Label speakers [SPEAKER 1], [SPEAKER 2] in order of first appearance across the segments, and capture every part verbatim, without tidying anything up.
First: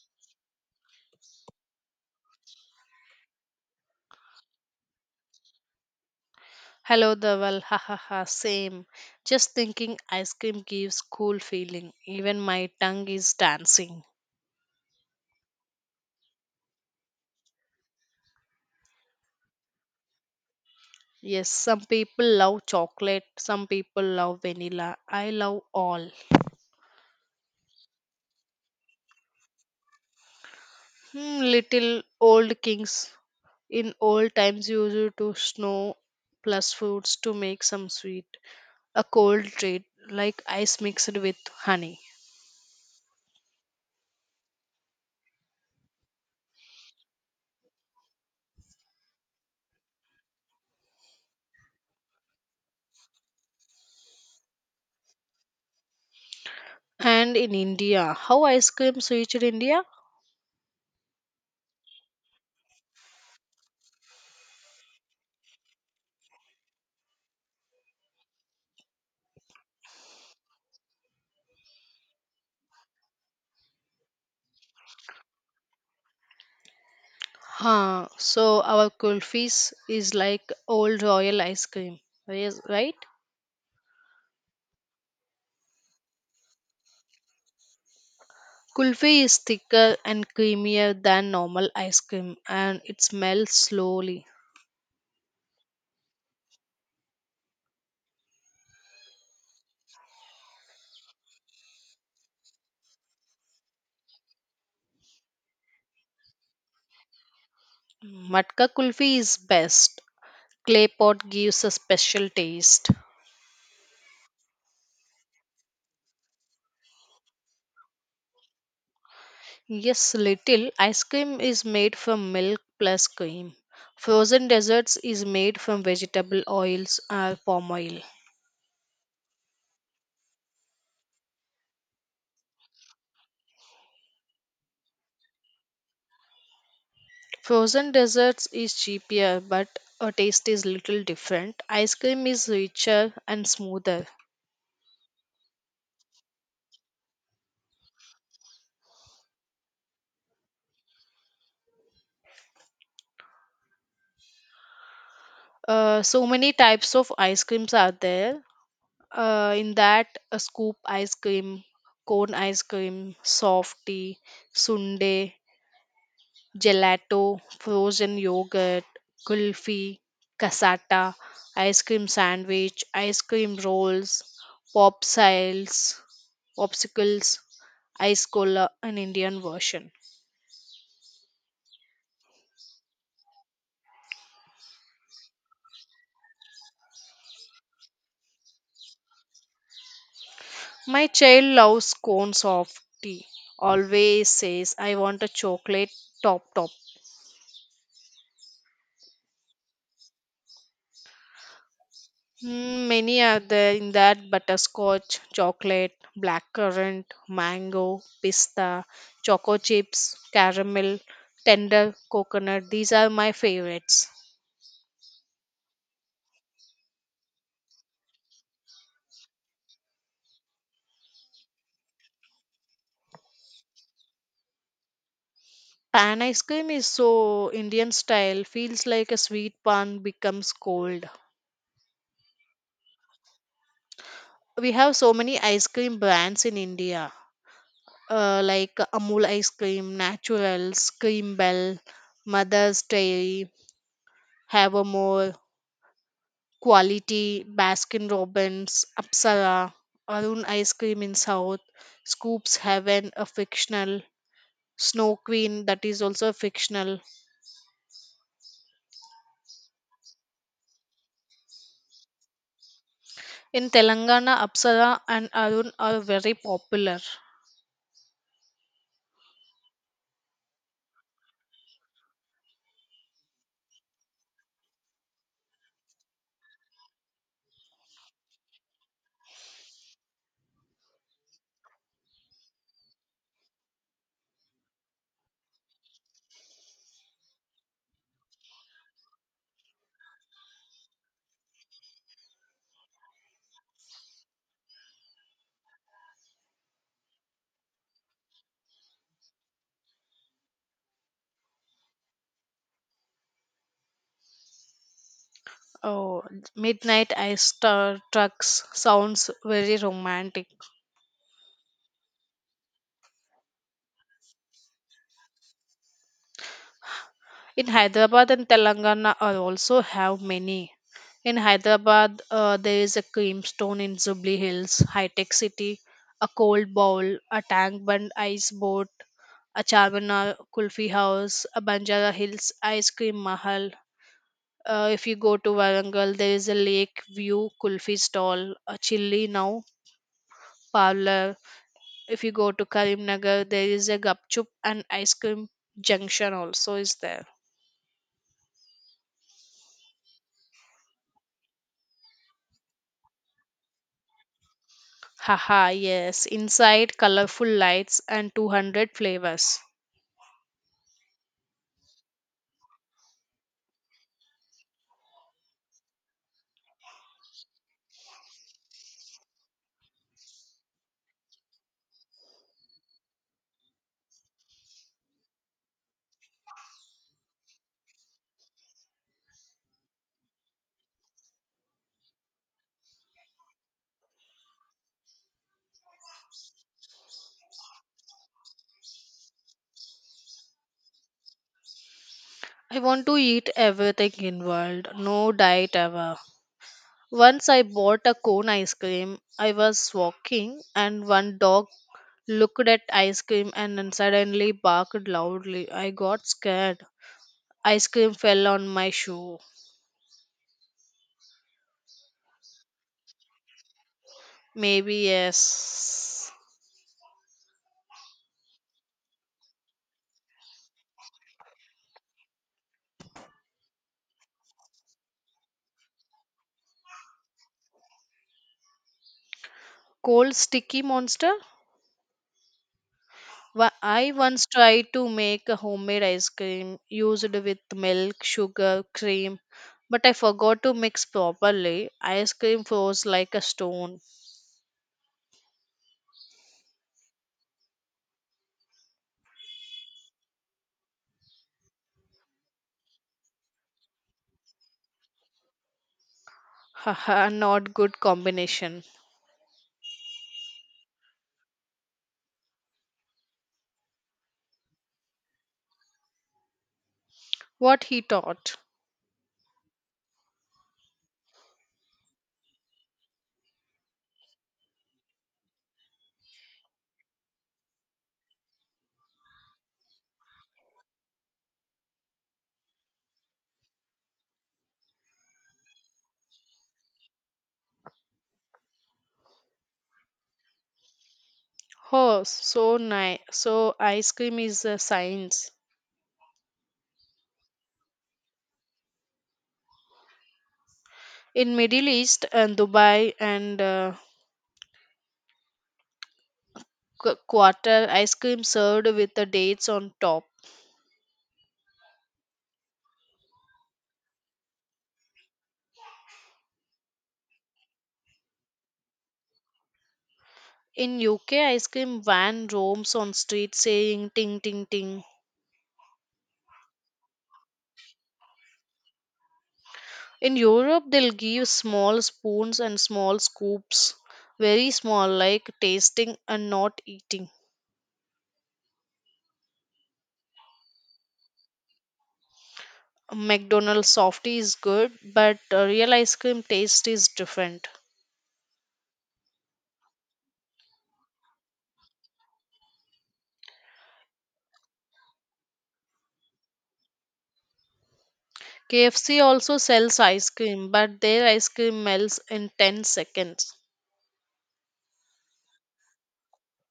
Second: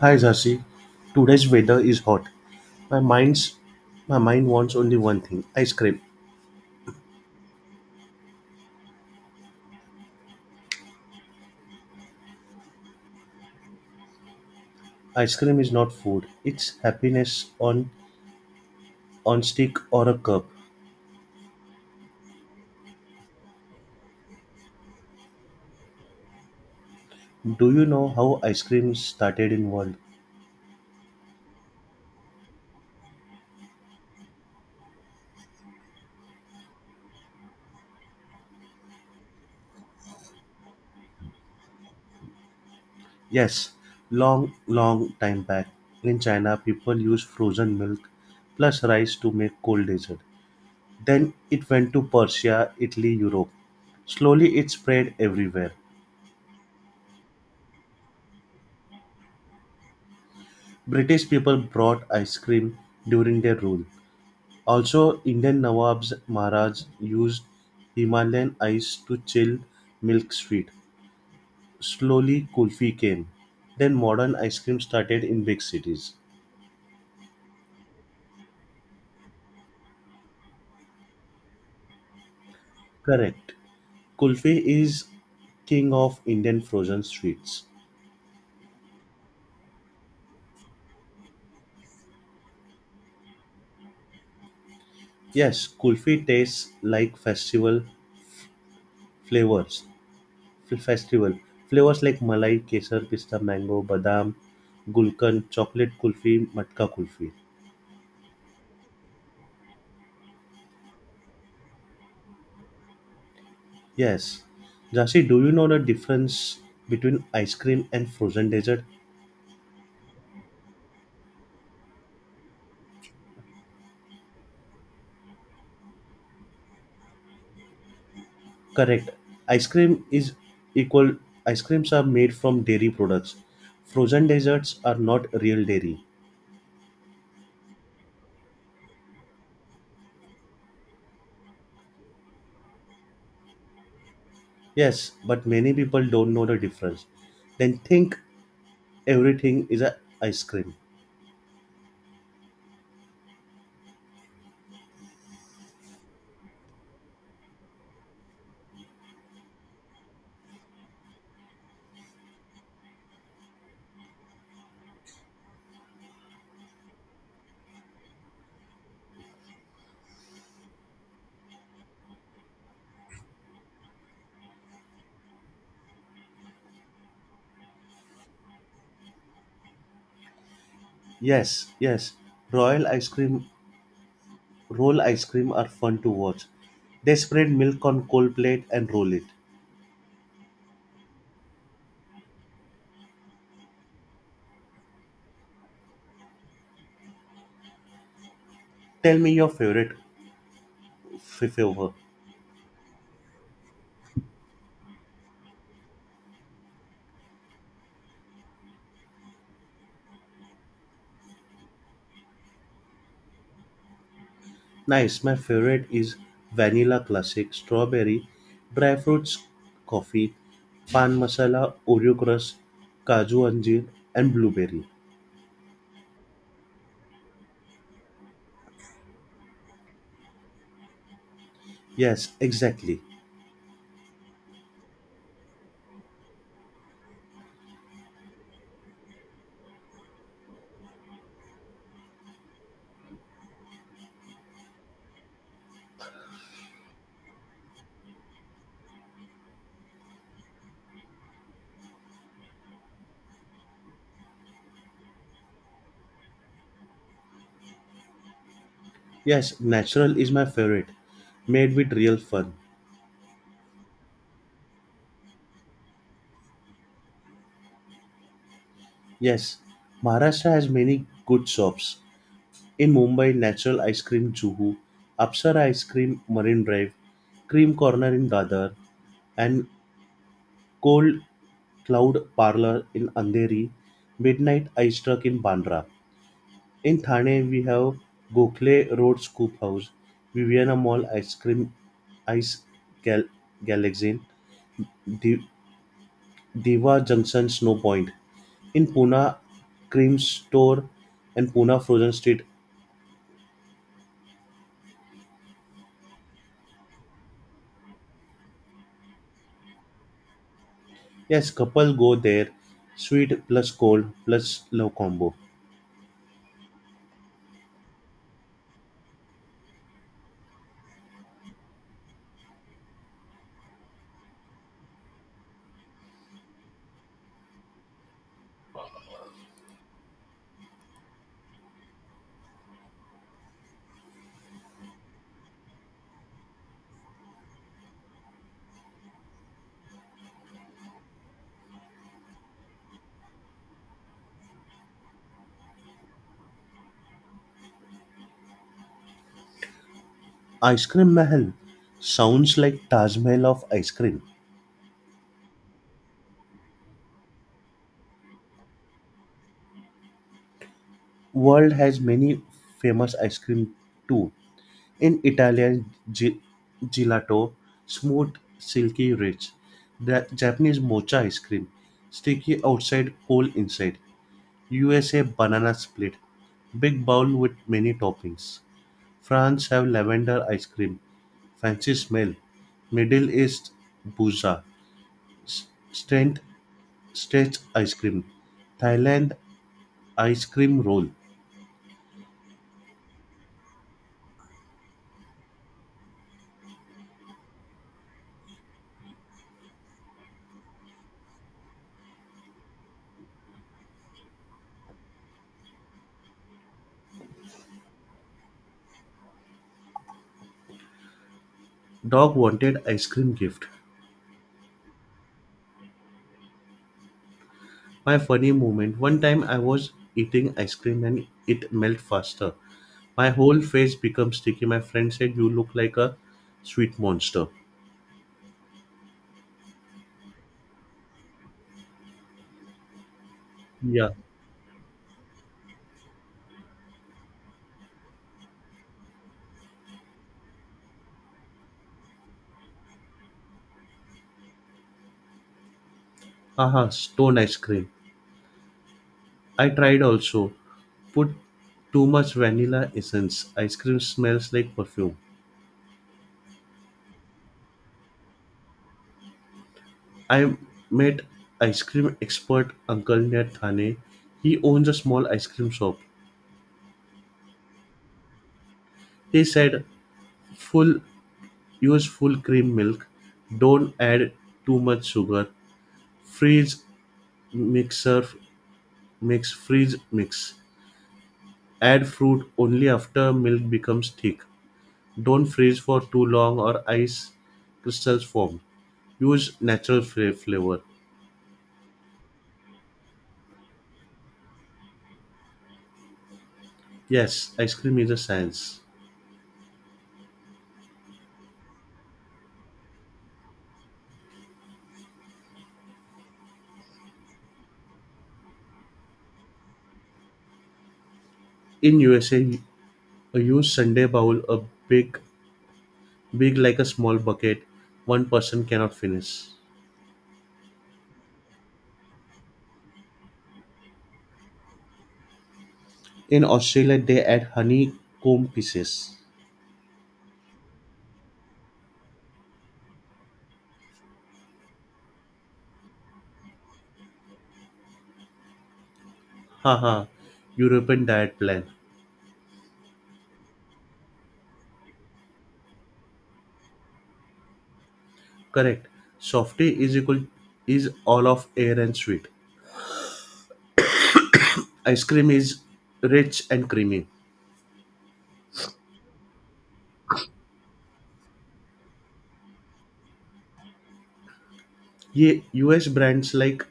[SPEAKER 1] Hi Zasi, today's weather is hot. My mind's my mind wants only one thing: ice cream.
[SPEAKER 2] Hello, Dhaval. Ha ha ha. Same. Just thinking ice cream gives cool feeling. Even my tongue is dancing.
[SPEAKER 1] Ice cream is not food; it's happiness on on stick or a cup.
[SPEAKER 2] Yes, some people love chocolate, some people love vanilla. I love all.
[SPEAKER 1] Do you know how ice cream started in world?
[SPEAKER 2] Hmm, little old kings. In old times, used to snow plus fruits to make some sweet. A cold treat like ice mixed with honey.
[SPEAKER 1] Yes, long long time back in China, people used frozen milk plus rice to make cold dessert. Then it went to Persia, Italy, Europe. Slowly it spread everywhere.
[SPEAKER 2] And in India, how ice cream reached India?
[SPEAKER 1] British people brought ice cream during their rule. Also, Indian Nawabs Maharaj used Himalayan ice to chill milk sweet. Slowly, kulfi came. Then modern ice cream started in big cities.
[SPEAKER 2] Huh. So our kulfis is like old royal ice cream, yes, right?
[SPEAKER 1] Correct. Kulfi is king of Indian frozen sweets.
[SPEAKER 2] Kulfi is thicker and creamier than normal ice cream, and it smells slowly.
[SPEAKER 1] Yes, kulfi tastes like festival flavors. F- Festival flavors like malai, kesar, pista, mango, badam, gulkan, chocolate kulfi, matka kulfi.
[SPEAKER 2] Matka kulfi is best. Clay pot gives a special taste.
[SPEAKER 1] Yes. Jasi, do you know the difference between ice cream and frozen dessert?
[SPEAKER 2] Yes, little ice cream is made from milk plus cream. Frozen desserts is made from vegetable oils or palm oil.
[SPEAKER 1] Correct. Ice cream is equal Ice creams are made from dairy products. Frozen desserts are not real dairy.
[SPEAKER 2] Frozen desserts is cheaper, but a taste is little different. Ice cream is richer and smoother.
[SPEAKER 1] Yes, but many people don't know the difference. Then think everything is a ice cream.
[SPEAKER 2] Uh, so many types of ice creams are there. Uh, in that, a scoop ice cream, cone ice cream, softy, sundae, gelato, frozen yogurt, kulfi, cassata, ice cream sandwich, ice cream rolls, pop siles, popsicles, ice cola, an Indian version.
[SPEAKER 1] Yes, yes. Royal ice cream Roll ice cream are fun to watch. They spread milk on cold plate and roll it.
[SPEAKER 2] My child loves cones of tea. Always says, I want a chocolate top top.
[SPEAKER 1] Tell me your favorite f- flavor.
[SPEAKER 2] Mm, Many are there in that butterscotch, chocolate, blackcurrant, mango, pista, choco chips, caramel, tender coconut. These are my favorites.
[SPEAKER 1] Nice. My favorite is vanilla classic, strawberry, dry fruits coffee, pan masala, Oreo crust, kaju anjeer, and blueberry.
[SPEAKER 2] Pan ice cream is so Indian style, feels like a sweet pan becomes cold.
[SPEAKER 1] Yes, exactly.
[SPEAKER 2] We have so many ice cream brands in India. Uh, like Amul ice cream, Naturals, Cream Bell, Mother's Dairy, Havamore, Quality, Baskin Robbins, Apsara, Arun Ice Cream in South, Scoops Heaven, a fictional, Snow Queen, that is also a fictional.
[SPEAKER 1] Yes, natural is my favorite, made with real fun.
[SPEAKER 2] In Telangana, Apsara and Arun are very popular.
[SPEAKER 1] Yes, Maharashtra has many good shops. In Mumbai, Natural Ice Cream Juhu, Apsara Ice Cream Marine Drive, Cream Corner in Dadar, and Cold Cloud Parlour in Andheri, Midnight Eye Struck in Bandra. In Thane, we have Gokhale Road Scoop House, Viviana Mall Ice Cream Ice Gal- Galaxin, Di- Diva Junction Snow Point. In Pune, Cream Store and Pune Frozen Street.
[SPEAKER 2] Oh, midnight ice star trucks sounds very romantic.
[SPEAKER 1] Yes, couple go there. Sweet plus cold plus love combo.
[SPEAKER 2] In Hyderabad and Telangana are also have many. In Hyderabad, uh, there is a creamstone in Jubilee Hills, High Tech City, a cold bowl, a tank bund ice boat, a Charminar Kulfi House, a Banjara Hills Ice Cream Mahal. Uh, if you go to Warangal, there is a Lake View Kulfi stall, a Chilli Now parlor. If you go to Karimnagar, there is a Gupchup and Ice Cream Junction also is there.
[SPEAKER 1] Ice Cream Mahal sounds like Taj Mahal of ice cream.
[SPEAKER 2] Haha, yes. Inside colorful lights and two hundred flavors.
[SPEAKER 1] World has many famous ice cream too. In Italian ge- gelato, smooth, silky, rich. The Japanese mocha ice cream, sticky outside, cool inside. U S A banana split, big bowl with many toppings. France have lavender ice cream, fancy smell. Middle East buza, s- strength stretch ice cream. Thailand ice cream roll.
[SPEAKER 2] I want to eat everything in world, no diet ever. Once I bought a cone ice cream. I was walking and one dog looked at ice cream and then suddenly barked loudly. I got scared. Ice cream fell on my shoe.
[SPEAKER 1] Dog wanted ice cream gift.
[SPEAKER 2] Maybe yes.
[SPEAKER 1] My funny moment. One time I was eating ice cream and it melted faster. My whole face became sticky. My friend said, "You look like a sweet monster."
[SPEAKER 2] Cold sticky monster? Wha- I
[SPEAKER 1] Yeah.
[SPEAKER 2] once tried to make a homemade ice cream used with milk, sugar, cream, but I forgot to mix properly. Ice cream froze like a stone.
[SPEAKER 1] Haha, stone ice cream. I tried also. Put too much vanilla essence. Ice cream smells like perfume.
[SPEAKER 2] Haha, not good combination.
[SPEAKER 1] I met ice cream expert uncle near Thane. He owns a small ice cream shop.
[SPEAKER 2] What he taught.
[SPEAKER 1] He said, "Full use full cream milk. Don't add too much sugar. Freeze mixer mix freeze mix. Add fruit only after milk becomes thick. Don't freeze for too long or ice crystals form. Use natural fra- flavor."
[SPEAKER 2] Oh, so nice. So ice cream is a science.
[SPEAKER 1] Yes, ice cream is a science.
[SPEAKER 2] In Middle East and Dubai and uh, Q- Qatar, ice cream served with the dates on top.
[SPEAKER 1] In U S A, a huge Sunday bowl, a big, big like a small bucket, one person cannot finish.
[SPEAKER 2] In U K, ice cream van roams on street saying ting ting ting.
[SPEAKER 1] In Australia, they add honeycomb pieces.
[SPEAKER 2] In Europe, they'll give small spoons and small scoops, very small, like tasting and not eating.
[SPEAKER 1] Haha, European diet plan.
[SPEAKER 2] McDonald's softy is good, but uh, real ice cream taste is different.
[SPEAKER 1] Correct. Softy is equal is all of air and sweet. Ice cream is rich and creamy.
[SPEAKER 2] K F C also sells ice cream, but their ice cream melts in ten seconds.
[SPEAKER 1] Ye U S brands like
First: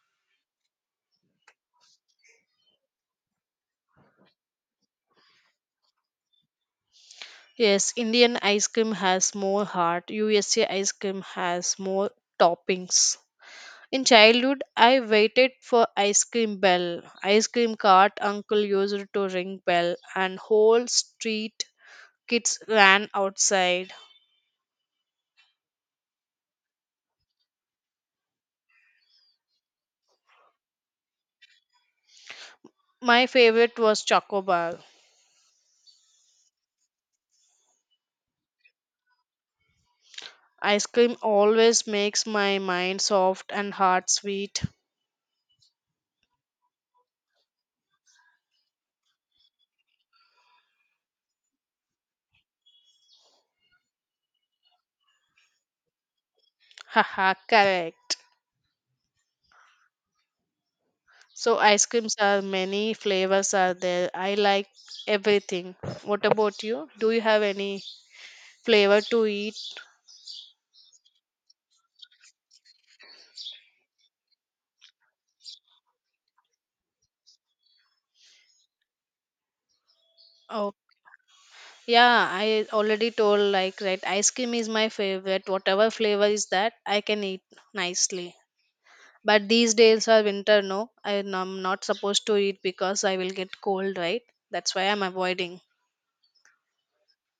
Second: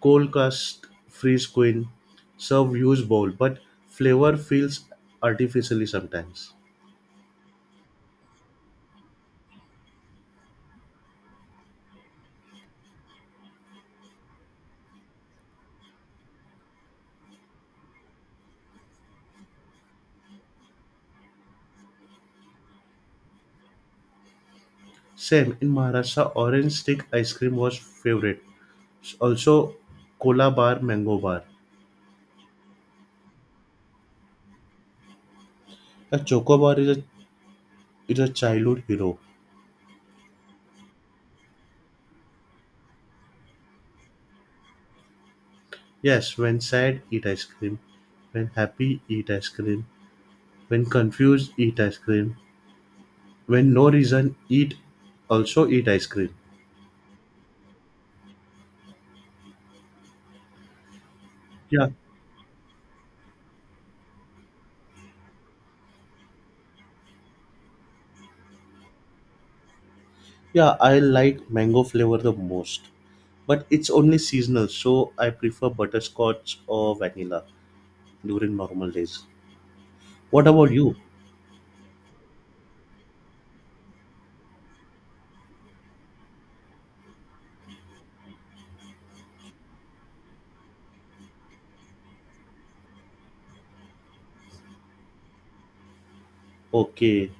[SPEAKER 1] Cold Cast Freeze Queen serve use bowl, but flavor feels artificially sometimes.
[SPEAKER 2] Yes, Indian ice cream has more heart, U S A ice cream has more toppings. In childhood, I waited for ice cream bell. Ice cream cart uncle used to ring bell, and whole street kids ran outside.
[SPEAKER 1] Same in Maharashtra, orange stick ice cream was favorite. S- Also, cola bar, mango bar.
[SPEAKER 2] My favorite was chocobar.
[SPEAKER 1] A choco bar is a is a childhood hero.
[SPEAKER 2] Ice cream always makes my mind soft and heart sweet.
[SPEAKER 1] Yes, when sad, eat ice cream. When happy, eat ice cream. When confused, eat ice cream. When no reason, eat also eat ice cream.
[SPEAKER 2] Haha, correct. So ice
[SPEAKER 1] Yeah,
[SPEAKER 2] creams are many flavors are there. I like everything. What about you? Do you have any flavor to eat?
[SPEAKER 1] yeah, I like mango flavor the most, but it's only seasonal, so I prefer butterscotch or vanilla during normal days. What about
[SPEAKER 2] Oh,
[SPEAKER 1] you?
[SPEAKER 2] yeah, I already told like right ice cream is my favorite whatever flavor is that I can eat nicely. But these days are winter no I am not supposed to eat because I will get cold right that's why I'm avoiding.
[SPEAKER 1] Okay,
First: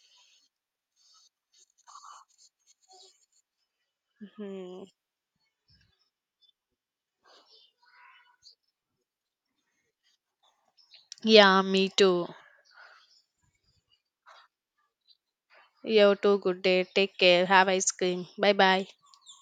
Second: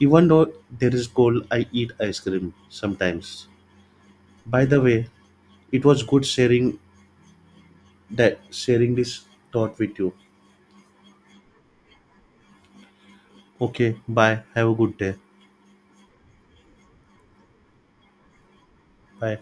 [SPEAKER 1] even though there is cold, I eat ice cream sometimes. By the
[SPEAKER 2] Hmm.
[SPEAKER 1] way, it was good sharing that sharing this thought with you.
[SPEAKER 2] Yeah, me too.
[SPEAKER 1] Okay, bye. Have a good day.
[SPEAKER 2] You too, good day, take care, have ice cream, bye bye.
[SPEAKER 1] Bye.